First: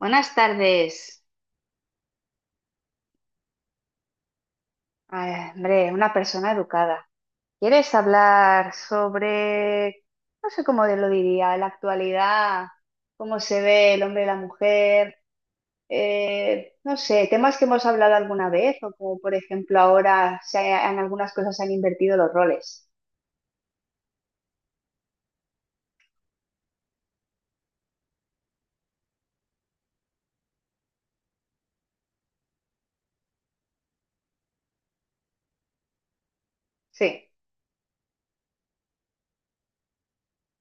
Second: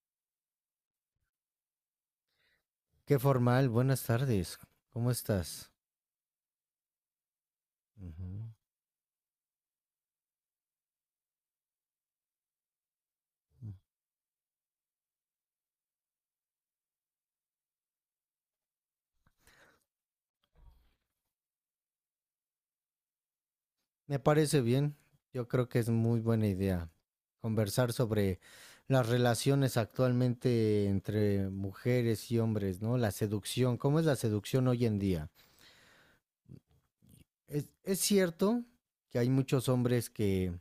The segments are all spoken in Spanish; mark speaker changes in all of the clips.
Speaker 1: Buenas tardes.
Speaker 2: Qué formal, buenas tardes. ¿Cómo
Speaker 1: Ay,
Speaker 2: estás?
Speaker 1: hombre, una persona educada. ¿Quieres
Speaker 2: Ujú.
Speaker 1: hablar sobre, no sé cómo lo diría, la actualidad, cómo se ve el hombre y la mujer? No sé, temas que hemos hablado alguna vez o como por ejemplo ahora en algunas cosas se han invertido los roles.
Speaker 2: Me parece bien. Yo creo que es muy buena idea conversar sobre las relaciones actualmente entre mujeres y hombres, ¿no? La seducción, ¿cómo es la seducción hoy en día?
Speaker 1: Sí.
Speaker 2: Es cierto que hay muchos hombres que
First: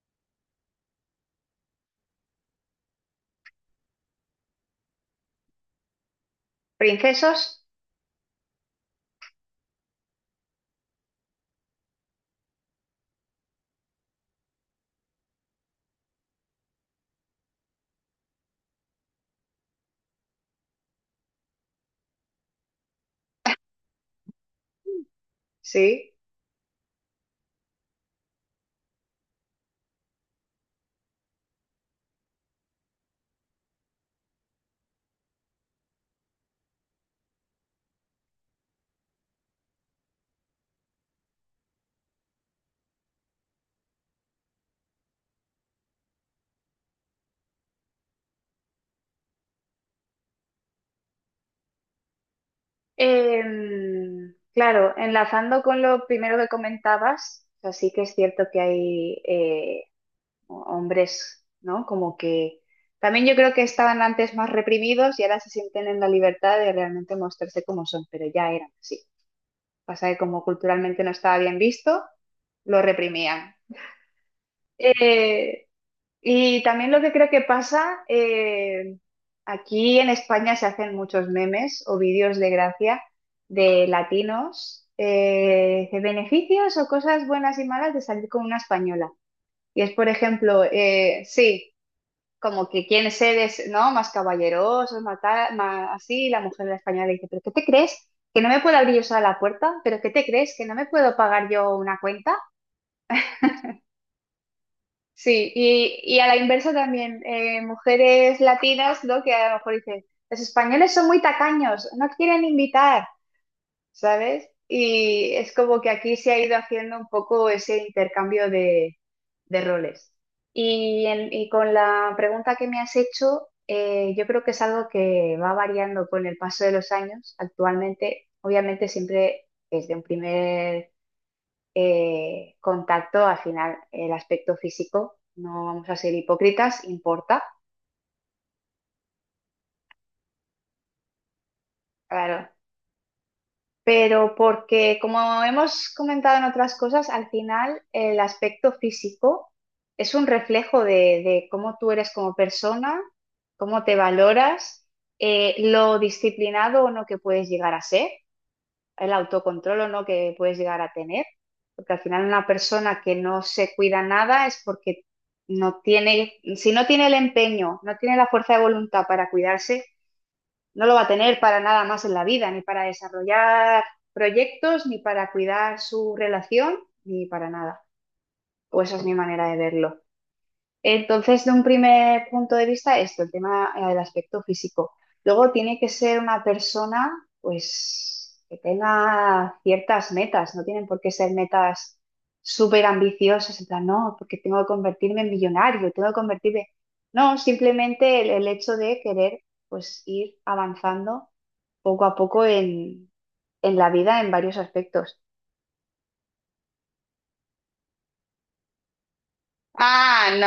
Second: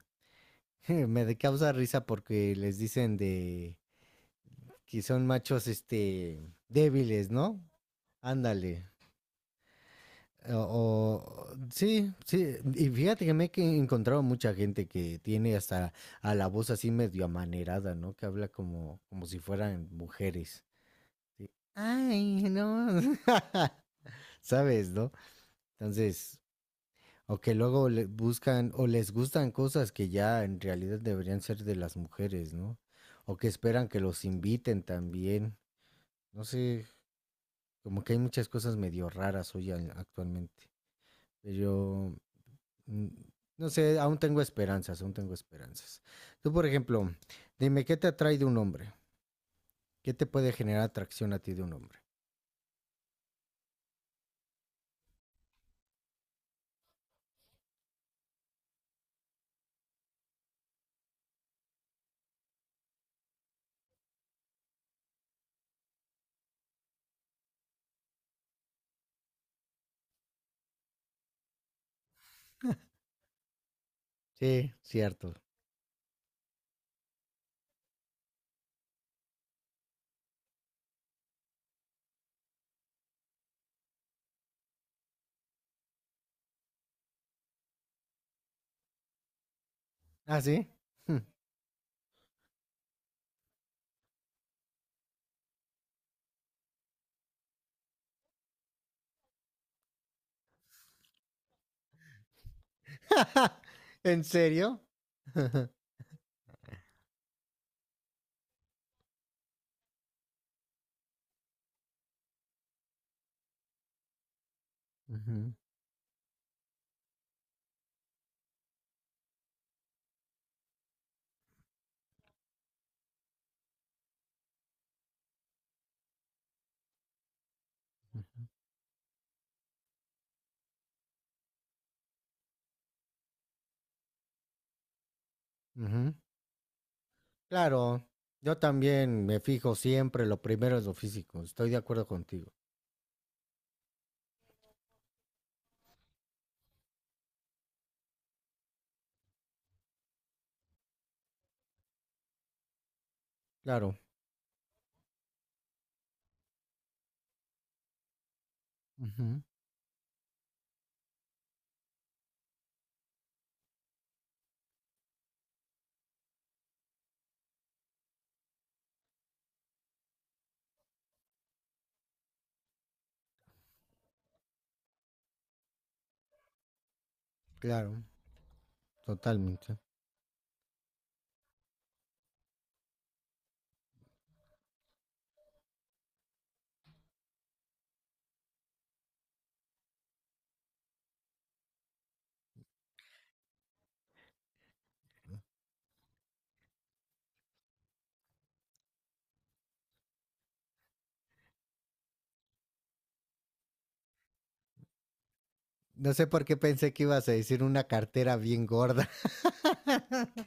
Speaker 2: causa risa porque les dicen de que son machos, débiles, ¿no?
Speaker 1: ¿Princesos?
Speaker 2: Ándale. Sí, sí. Y fíjate que me he encontrado mucha gente que tiene hasta a la voz así medio amanerada, ¿no? Que habla como si fueran mujeres. Ay, no. ¿Sabes, no?
Speaker 1: Sí.
Speaker 2: Entonces, o que luego le buscan o les gustan cosas que ya en realidad deberían ser de las mujeres, ¿no? O que esperan que los inviten también. No sé, como que hay muchas cosas medio raras hoy actualmente. Pero, Mm, no sé, aún tengo esperanzas, aún tengo esperanzas. Tú, por ejemplo, dime, ¿qué te atrae de un hombre? ¿Qué te puede generar atracción a ti de un hombre?
Speaker 1: Claro, enlazando con lo primero que comentabas, o sea, sí que es cierto que hay hombres, ¿no? Como que también yo creo que estaban antes más reprimidos y ahora se sienten en la libertad de realmente mostrarse como son, pero ya eran así. Pasa que como culturalmente no estaba bien visto, lo reprimían.
Speaker 2: Sí, cierto.
Speaker 1: Eh, y también lo que creo que pasa, aquí en España se hacen muchos memes o vídeos de gracia de latinos, de beneficios o cosas buenas y malas de salir con una española. Y es, por
Speaker 2: ¿Ah,
Speaker 1: ejemplo,
Speaker 2: sí? Hmm.
Speaker 1: sí, como que quieren ser es, ¿no? Más caballerosos, más, tal, más así, y la mujer de la española le dice, ¿pero qué te crees? ¿Que no me puedo abrir yo sola la puerta? ¿Pero qué te crees? ¿Que no me puedo pagar yo una cuenta?
Speaker 2: ¿En serio?
Speaker 1: Sí, y a la inversa también, mujeres latinas, ¿no? Que a lo mejor dicen, los españoles son muy tacaños, no quieren invitar, ¿sabes? Y
Speaker 2: Ujú,
Speaker 1: es como que aquí se ha ido haciendo un poco ese intercambio de, roles. Y con la pregunta que me has hecho, yo creo que es algo que va variando con el paso de los años. Actualmente, obviamente, siempre desde un primer contacto, al final, el aspecto físico, no vamos a ser
Speaker 2: ujú.
Speaker 1: hipócritas, importa.
Speaker 2: Claro, yo también me fijo siempre, lo primero es lo físico, estoy de acuerdo
Speaker 1: Claro,
Speaker 2: contigo.
Speaker 1: pero porque, como hemos comentado en otras cosas, al final el aspecto físico es un reflejo de cómo tú eres como persona, cómo
Speaker 2: Claro,
Speaker 1: te valoras, lo disciplinado o no que puedes llegar a ser, el
Speaker 2: ujú,
Speaker 1: autocontrol o no que puedes llegar a tener, porque al final una persona que no se cuida nada es porque no tiene, si no tiene el empeño, no tiene la fuerza de voluntad para cuidarse, no lo va a tener para nada más en la vida, ni para desarrollar proyectos, ni para cuidar su relación, ni para nada.
Speaker 2: claro,
Speaker 1: O esa es mi manera de
Speaker 2: totalmente.
Speaker 1: verlo. Entonces, de un primer punto de vista, esto, el tema, del aspecto físico. Luego tiene que ser una persona, pues, que tenga ciertas metas, no tienen por qué ser metas súper ambiciosas, en plan, no, porque tengo que convertirme en millonario, tengo que convertirme... No, simplemente el hecho de querer, pues, ir avanzando poco a poco en la vida en varios aspectos.
Speaker 2: No sé por qué pensé que ibas a decir una cartera bien gorda.
Speaker 1: Ah,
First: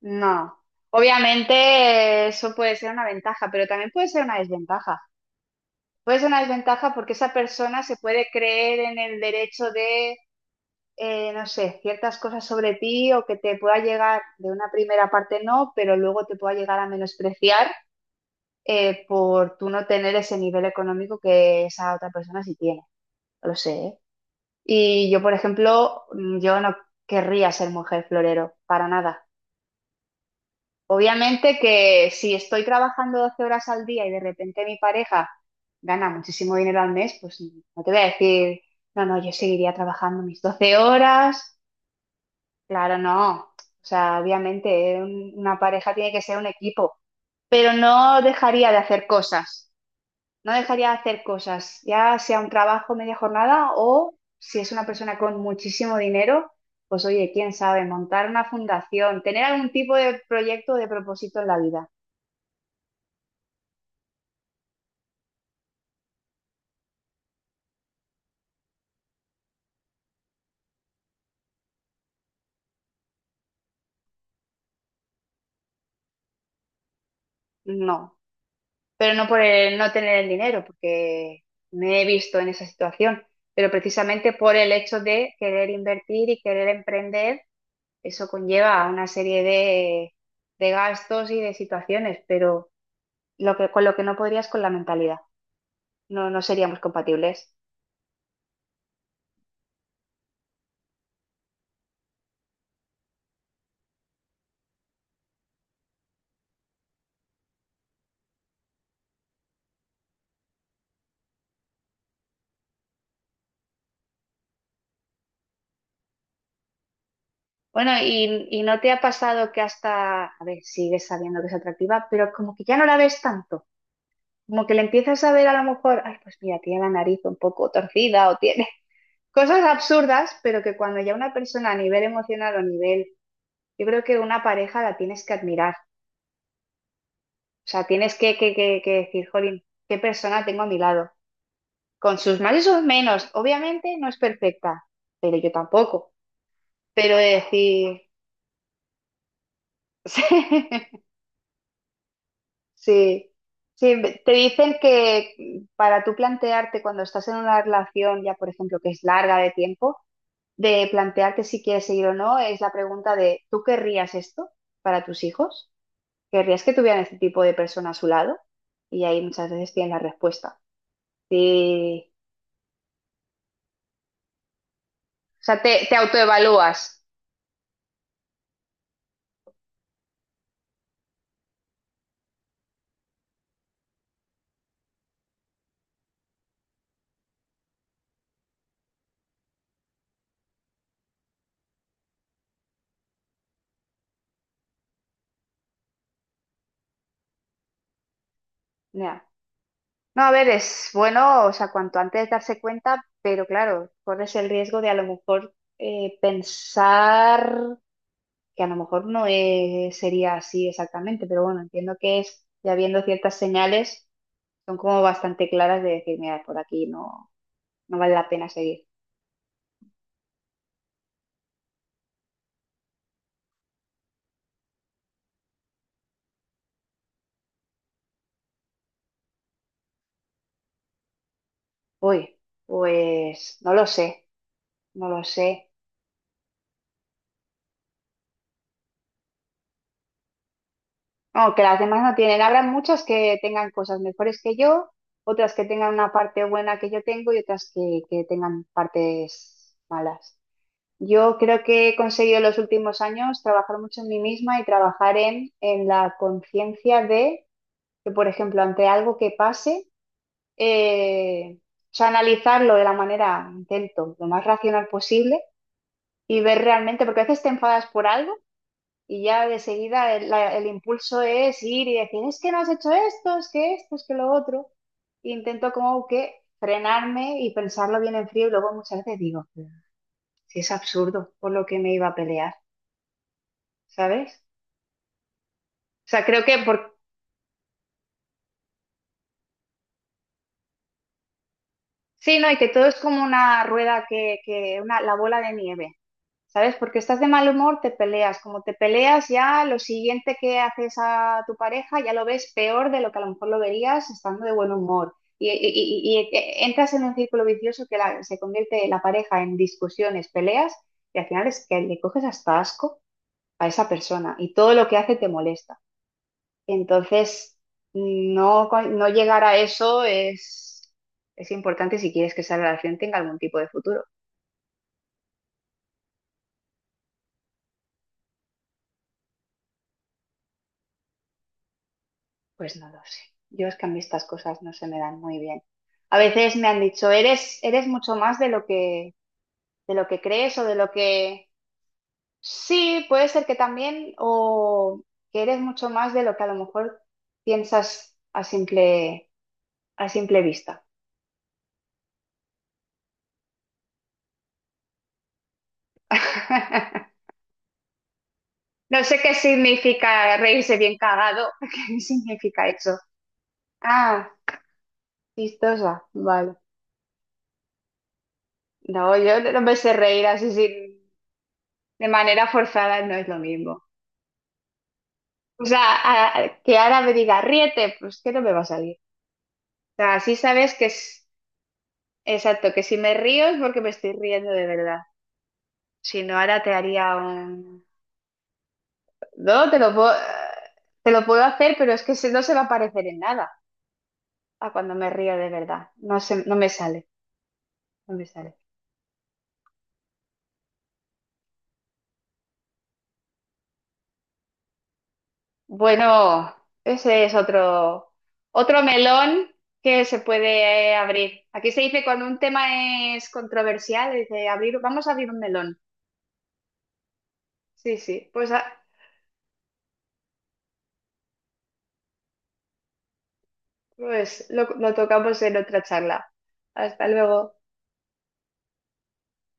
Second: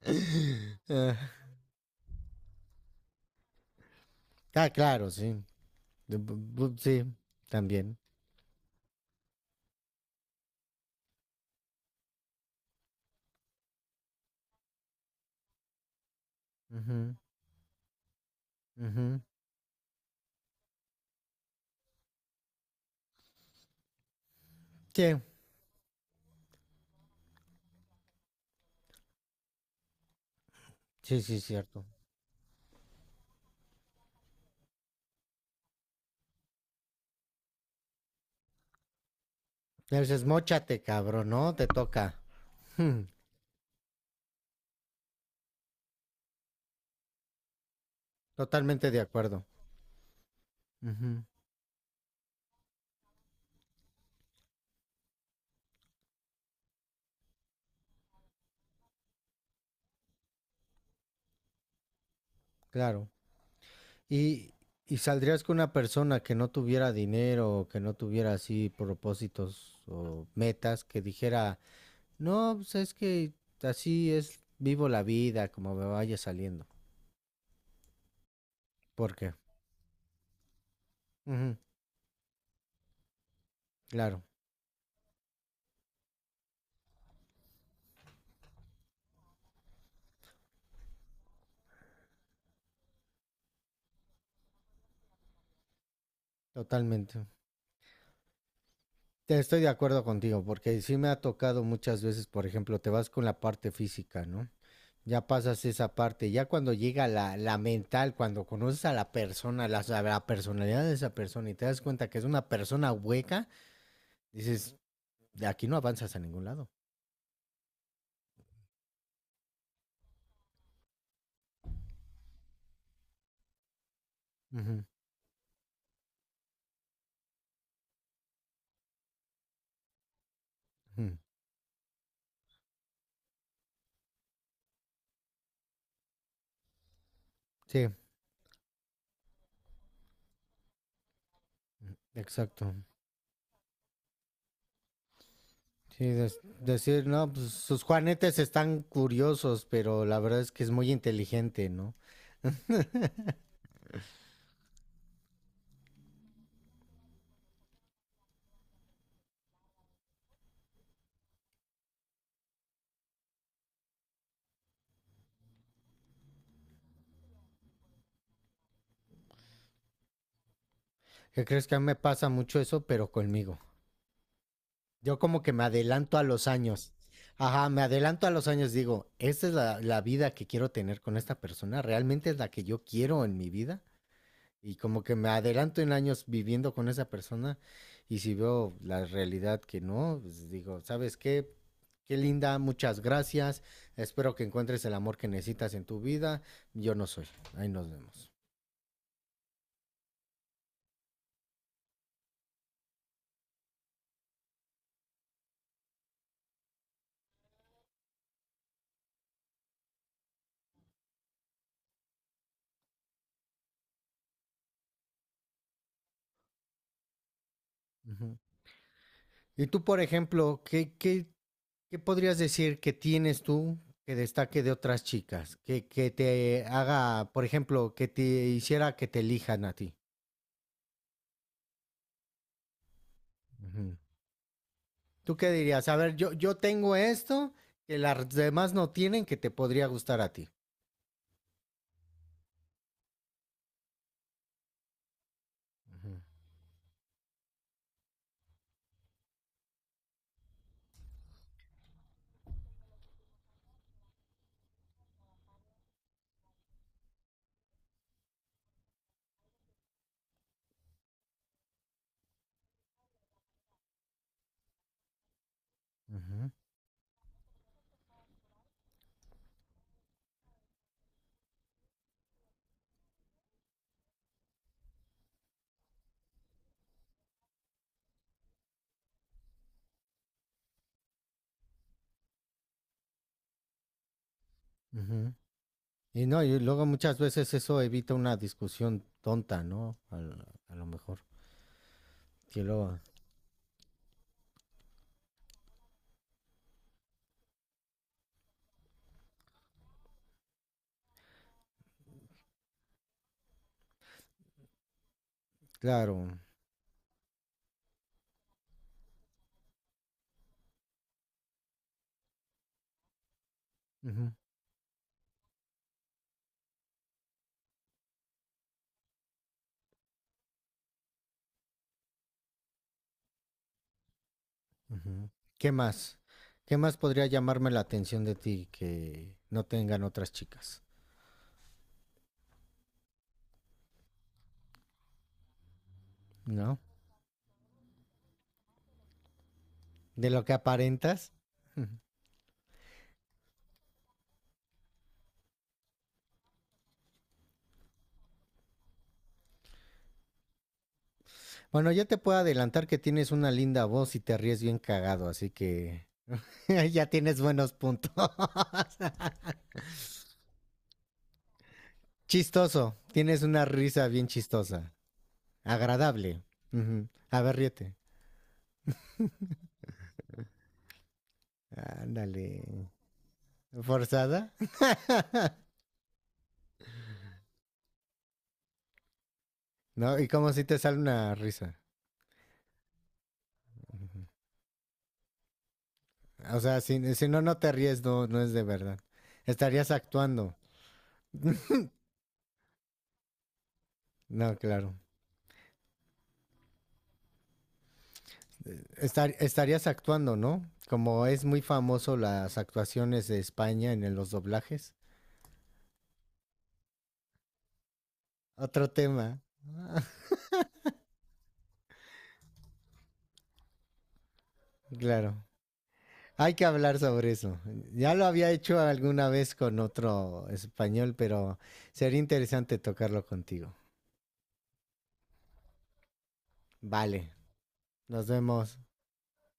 Speaker 1: no, no.
Speaker 2: Ah,
Speaker 1: Obviamente, eso puede ser una ventaja, pero también puede ser una
Speaker 2: ah,
Speaker 1: desventaja.
Speaker 2: claro, sí,
Speaker 1: Puede
Speaker 2: Bu-
Speaker 1: ser una desventaja
Speaker 2: sí,
Speaker 1: porque esa persona se
Speaker 2: también.
Speaker 1: puede creer en el derecho de, no sé, ciertas cosas sobre ti o que te pueda llegar, de una primera parte no, pero luego te pueda llegar a
Speaker 2: Ujú,
Speaker 1: menospreciar,
Speaker 2: ujú.
Speaker 1: por tú no tener ese nivel económico que esa otra persona sí tiene. Lo sé, ¿eh? Y
Speaker 2: Sí,
Speaker 1: yo, por ejemplo, yo no querría ser mujer florero, para nada.
Speaker 2: sí, sí,
Speaker 1: Obviamente
Speaker 2: cierto.
Speaker 1: que si estoy trabajando 12 horas al día y de repente mi pareja gana muchísimo dinero al mes, pues no te voy a decir, no, no, yo seguiría trabajando
Speaker 2: Entonces,
Speaker 1: mis 12
Speaker 2: mochate, cabrón, ¿no?
Speaker 1: horas.
Speaker 2: Te toca.
Speaker 1: Claro,
Speaker 2: Hmm.
Speaker 1: no. O sea, obviamente una pareja tiene que ser un equipo, pero no dejaría de
Speaker 2: Totalmente de
Speaker 1: hacer
Speaker 2: acuerdo.
Speaker 1: cosas. No dejaría de
Speaker 2: Ujú.
Speaker 1: hacer cosas, ya sea un trabajo media jornada o si es una persona con muchísimo dinero, pues oye, quién sabe, montar una fundación, tener algún tipo de proyecto o de propósito en la vida.
Speaker 2: Claro. Y, y saldrías con una persona que no tuviera dinero o que no tuviera así propósitos o metas, que dijera, no, pues es que así es, vivo la vida como me vaya saliendo.
Speaker 1: No, pero
Speaker 2: ¿Por
Speaker 1: no
Speaker 2: qué?
Speaker 1: por el no tener el dinero, porque
Speaker 2: Ujú.
Speaker 1: me he visto en esa situación, pero
Speaker 2: Claro,
Speaker 1: precisamente por el hecho de querer invertir y querer emprender, eso conlleva una serie de, gastos y de situaciones, pero lo que, con lo que no podrías con la mentalidad, no, no seríamos
Speaker 2: totalmente.
Speaker 1: compatibles.
Speaker 2: Te estoy de acuerdo contigo, porque sí me ha tocado muchas veces, por ejemplo, te vas con la parte física, ¿no? Ya pasas esa parte, ya cuando llega la mental, cuando conoces a la persona, a la personalidad de esa persona y te das cuenta que es una persona hueca, dices, de aquí no avanzas a ningún lado.
Speaker 1: Bueno, y no te ha pasado que hasta, a ver, sigues sabiendo que es atractiva, pero como que ya no la ves tanto, como que le
Speaker 2: Ujú,
Speaker 1: empiezas a ver a lo mejor, ay, pues mira, tiene la nariz un poco torcida o tiene cosas absurdas, pero que cuando
Speaker 2: ujú.
Speaker 1: ya una persona a nivel emocional o nivel, yo creo que una pareja la tienes que admirar, o sea,
Speaker 2: Sí,
Speaker 1: tienes que decir, jolín, qué persona tengo a mi lado, con sus más y
Speaker 2: exacto.
Speaker 1: sus menos, obviamente no es perfecta, pero yo
Speaker 2: Sí,
Speaker 1: tampoco,
Speaker 2: decir,
Speaker 1: pero de
Speaker 2: no, pues sus
Speaker 1: decir...
Speaker 2: juanetes están curiosos, pero la verdad es que es muy inteligente, ¿no?
Speaker 1: Sí, sí, te dicen que, para tú plantearte cuando estás en una relación ya, por ejemplo, que es larga de tiempo, de plantearte si quieres seguir o no, es la pregunta de, ¿tú querrías esto para tus hijos? ¿Querrías que tuvieran este tipo de persona a su lado? Y ahí muchas veces tienes la respuesta.
Speaker 2: ¿Qué crees que a mí me
Speaker 1: Sí,
Speaker 2: pasa mucho eso, pero conmigo? Yo como
Speaker 1: o
Speaker 2: que
Speaker 1: sea,
Speaker 2: me
Speaker 1: te
Speaker 2: adelanto a los años.
Speaker 1: autoevalúas.
Speaker 2: Ajá, me adelanto a los años, digo, esta es la vida que quiero tener con esta persona, realmente es la que yo quiero en mi vida. Y como que me adelanto en años viviendo con esa persona y si veo la realidad que no, pues digo, ¿sabes qué? Qué linda, muchas gracias. Espero que encuentres el amor que necesitas en tu vida. Yo no soy. Ahí nos vemos.
Speaker 1: Ya. No, a ver, es bueno, o sea, cuanto antes darse cuenta, pero claro, corres el riesgo de a lo mejor, pensar que a lo mejor no sería así exactamente, pero bueno, entiendo que es, ya viendo ciertas señales, son como bastante claras de decir, mira, por aquí no, no vale la
Speaker 2: Ujú.
Speaker 1: pena seguir.
Speaker 2: Y tú, por ejemplo, ¿qué podrías decir que tienes tú que destaque de otras chicas? Que te haga, por ejemplo, que te hiciera que te elijan a ti.
Speaker 1: Uy, pues no lo
Speaker 2: Ujú.
Speaker 1: sé, no lo
Speaker 2: ¿Tú qué
Speaker 1: sé.
Speaker 2: dirías? A ver, yo tengo esto que las demás no tienen que te podría gustar a ti.
Speaker 1: No, que las demás no tienen. Habrá muchas que tengan cosas mejores que yo, otras que tengan una
Speaker 2: Ujú,
Speaker 1: parte buena que yo tengo y otras que tengan partes malas. Yo creo que he conseguido en los últimos años trabajar mucho en mí misma y trabajar en la conciencia de que, por ejemplo, ante algo que pase, o sea, analizarlo de la manera, intento, lo más racional posible y
Speaker 2: ujú,
Speaker 1: ver realmente, porque a veces te enfadas por algo y ya de seguida el impulso es ir y decir, es que no has hecho esto, es que lo otro. E intento como que frenarme y pensarlo bien en frío y luego muchas veces digo, si es absurdo por lo que me iba a pelear, ¿sabes?
Speaker 2: ujú.
Speaker 1: O sea,
Speaker 2: Y no,
Speaker 1: creo que
Speaker 2: y luego
Speaker 1: por...
Speaker 2: muchas veces eso evita una discusión tonta, ¿no? A lo mejor.
Speaker 1: Sí, no, y
Speaker 2: Que
Speaker 1: que todo es
Speaker 2: luego,
Speaker 1: como una rueda que una, la bola de nieve. ¿Sabes? Porque estás de mal humor, te peleas. Como te peleas, ya lo siguiente que haces a tu pareja ya lo ves peor de lo que a lo mejor lo verías estando de buen humor. Y, y-
Speaker 2: claro.
Speaker 1: y- y e- entras en un círculo vicioso que se convierte la pareja en discusiones, peleas, y al final es que le coges hasta asco a esa
Speaker 2: Ujú,
Speaker 1: persona y todo lo que hace te molesta. Entonces, no, no llegar a eso es importante si quieres que esa relación tenga algún tipo de futuro.
Speaker 2: ujú. ¿Qué más? ¿Qué más podría llamarme la atención de ti que no tengan otras chicas?
Speaker 1: Pues no lo sé. Yo es que a mí estas cosas no se me dan muy bien. A veces me
Speaker 2: ¿No?
Speaker 1: han dicho, eres mucho más de lo que
Speaker 2: De lo que
Speaker 1: crees o de lo
Speaker 2: aparentas.
Speaker 1: que... Sí, puede ser que también, o que eres mucho más de lo que a lo mejor piensas a simple vista.
Speaker 2: Bueno, ya te puedo adelantar que tienes una linda voz y te ríes bien cagado, así que ya tienes buenos puntos.
Speaker 1: No sé qué significa reírse bien cagado. ¿Qué significa
Speaker 2: Chistoso,
Speaker 1: eso?
Speaker 2: tienes una risa bien
Speaker 1: Ah,
Speaker 2: chistosa,
Speaker 1: chistosa.
Speaker 2: agradable.
Speaker 1: Vale.
Speaker 2: Ujú. A ver, ríete.
Speaker 1: No, yo no me sé reír así sin, de manera
Speaker 2: Ándale.
Speaker 1: forzada, no es lo mismo.
Speaker 2: ¿Forzada?
Speaker 1: O sea, que ahora me diga, ríete, pues que no me va a salir. O sea,
Speaker 2: ¿No? ¿Y
Speaker 1: así
Speaker 2: como si
Speaker 1: sabes
Speaker 2: te
Speaker 1: que
Speaker 2: sale
Speaker 1: es
Speaker 2: una risa?
Speaker 1: exacto, que si me río es porque me estoy riendo de verdad. Si no,
Speaker 2: O
Speaker 1: ahora te
Speaker 2: sea, si,
Speaker 1: haría
Speaker 2: si no, no te
Speaker 1: un...
Speaker 2: ríes, no, no es de verdad.
Speaker 1: No, te
Speaker 2: Estarías
Speaker 1: lo puedo,
Speaker 2: actuando.
Speaker 1: te lo puedo hacer, pero es que no se va a parecer en nada
Speaker 2: No,
Speaker 1: a cuando
Speaker 2: claro.
Speaker 1: me río de verdad. No se, no me sale, no me sale.
Speaker 2: Estarías actuando, ¿no? Como es muy famoso las actuaciones de España en los doblajes.
Speaker 1: Bueno, ese es otro, otro
Speaker 2: Otro tema,
Speaker 1: melón que se puede, abrir. Aquí se dice cuando un tema es controversial, dice abrir, vamos a abrir un
Speaker 2: claro.
Speaker 1: melón.
Speaker 2: Hay que hablar sobre eso.
Speaker 1: Sí,
Speaker 2: Ya lo
Speaker 1: sí,
Speaker 2: había
Speaker 1: pues
Speaker 2: hecho alguna vez con otro español, pero sería interesante tocarlo contigo.
Speaker 1: pues lo tocamos en otra charla. Hasta
Speaker 2: Vale,
Speaker 1: luego.
Speaker 2: nos vemos.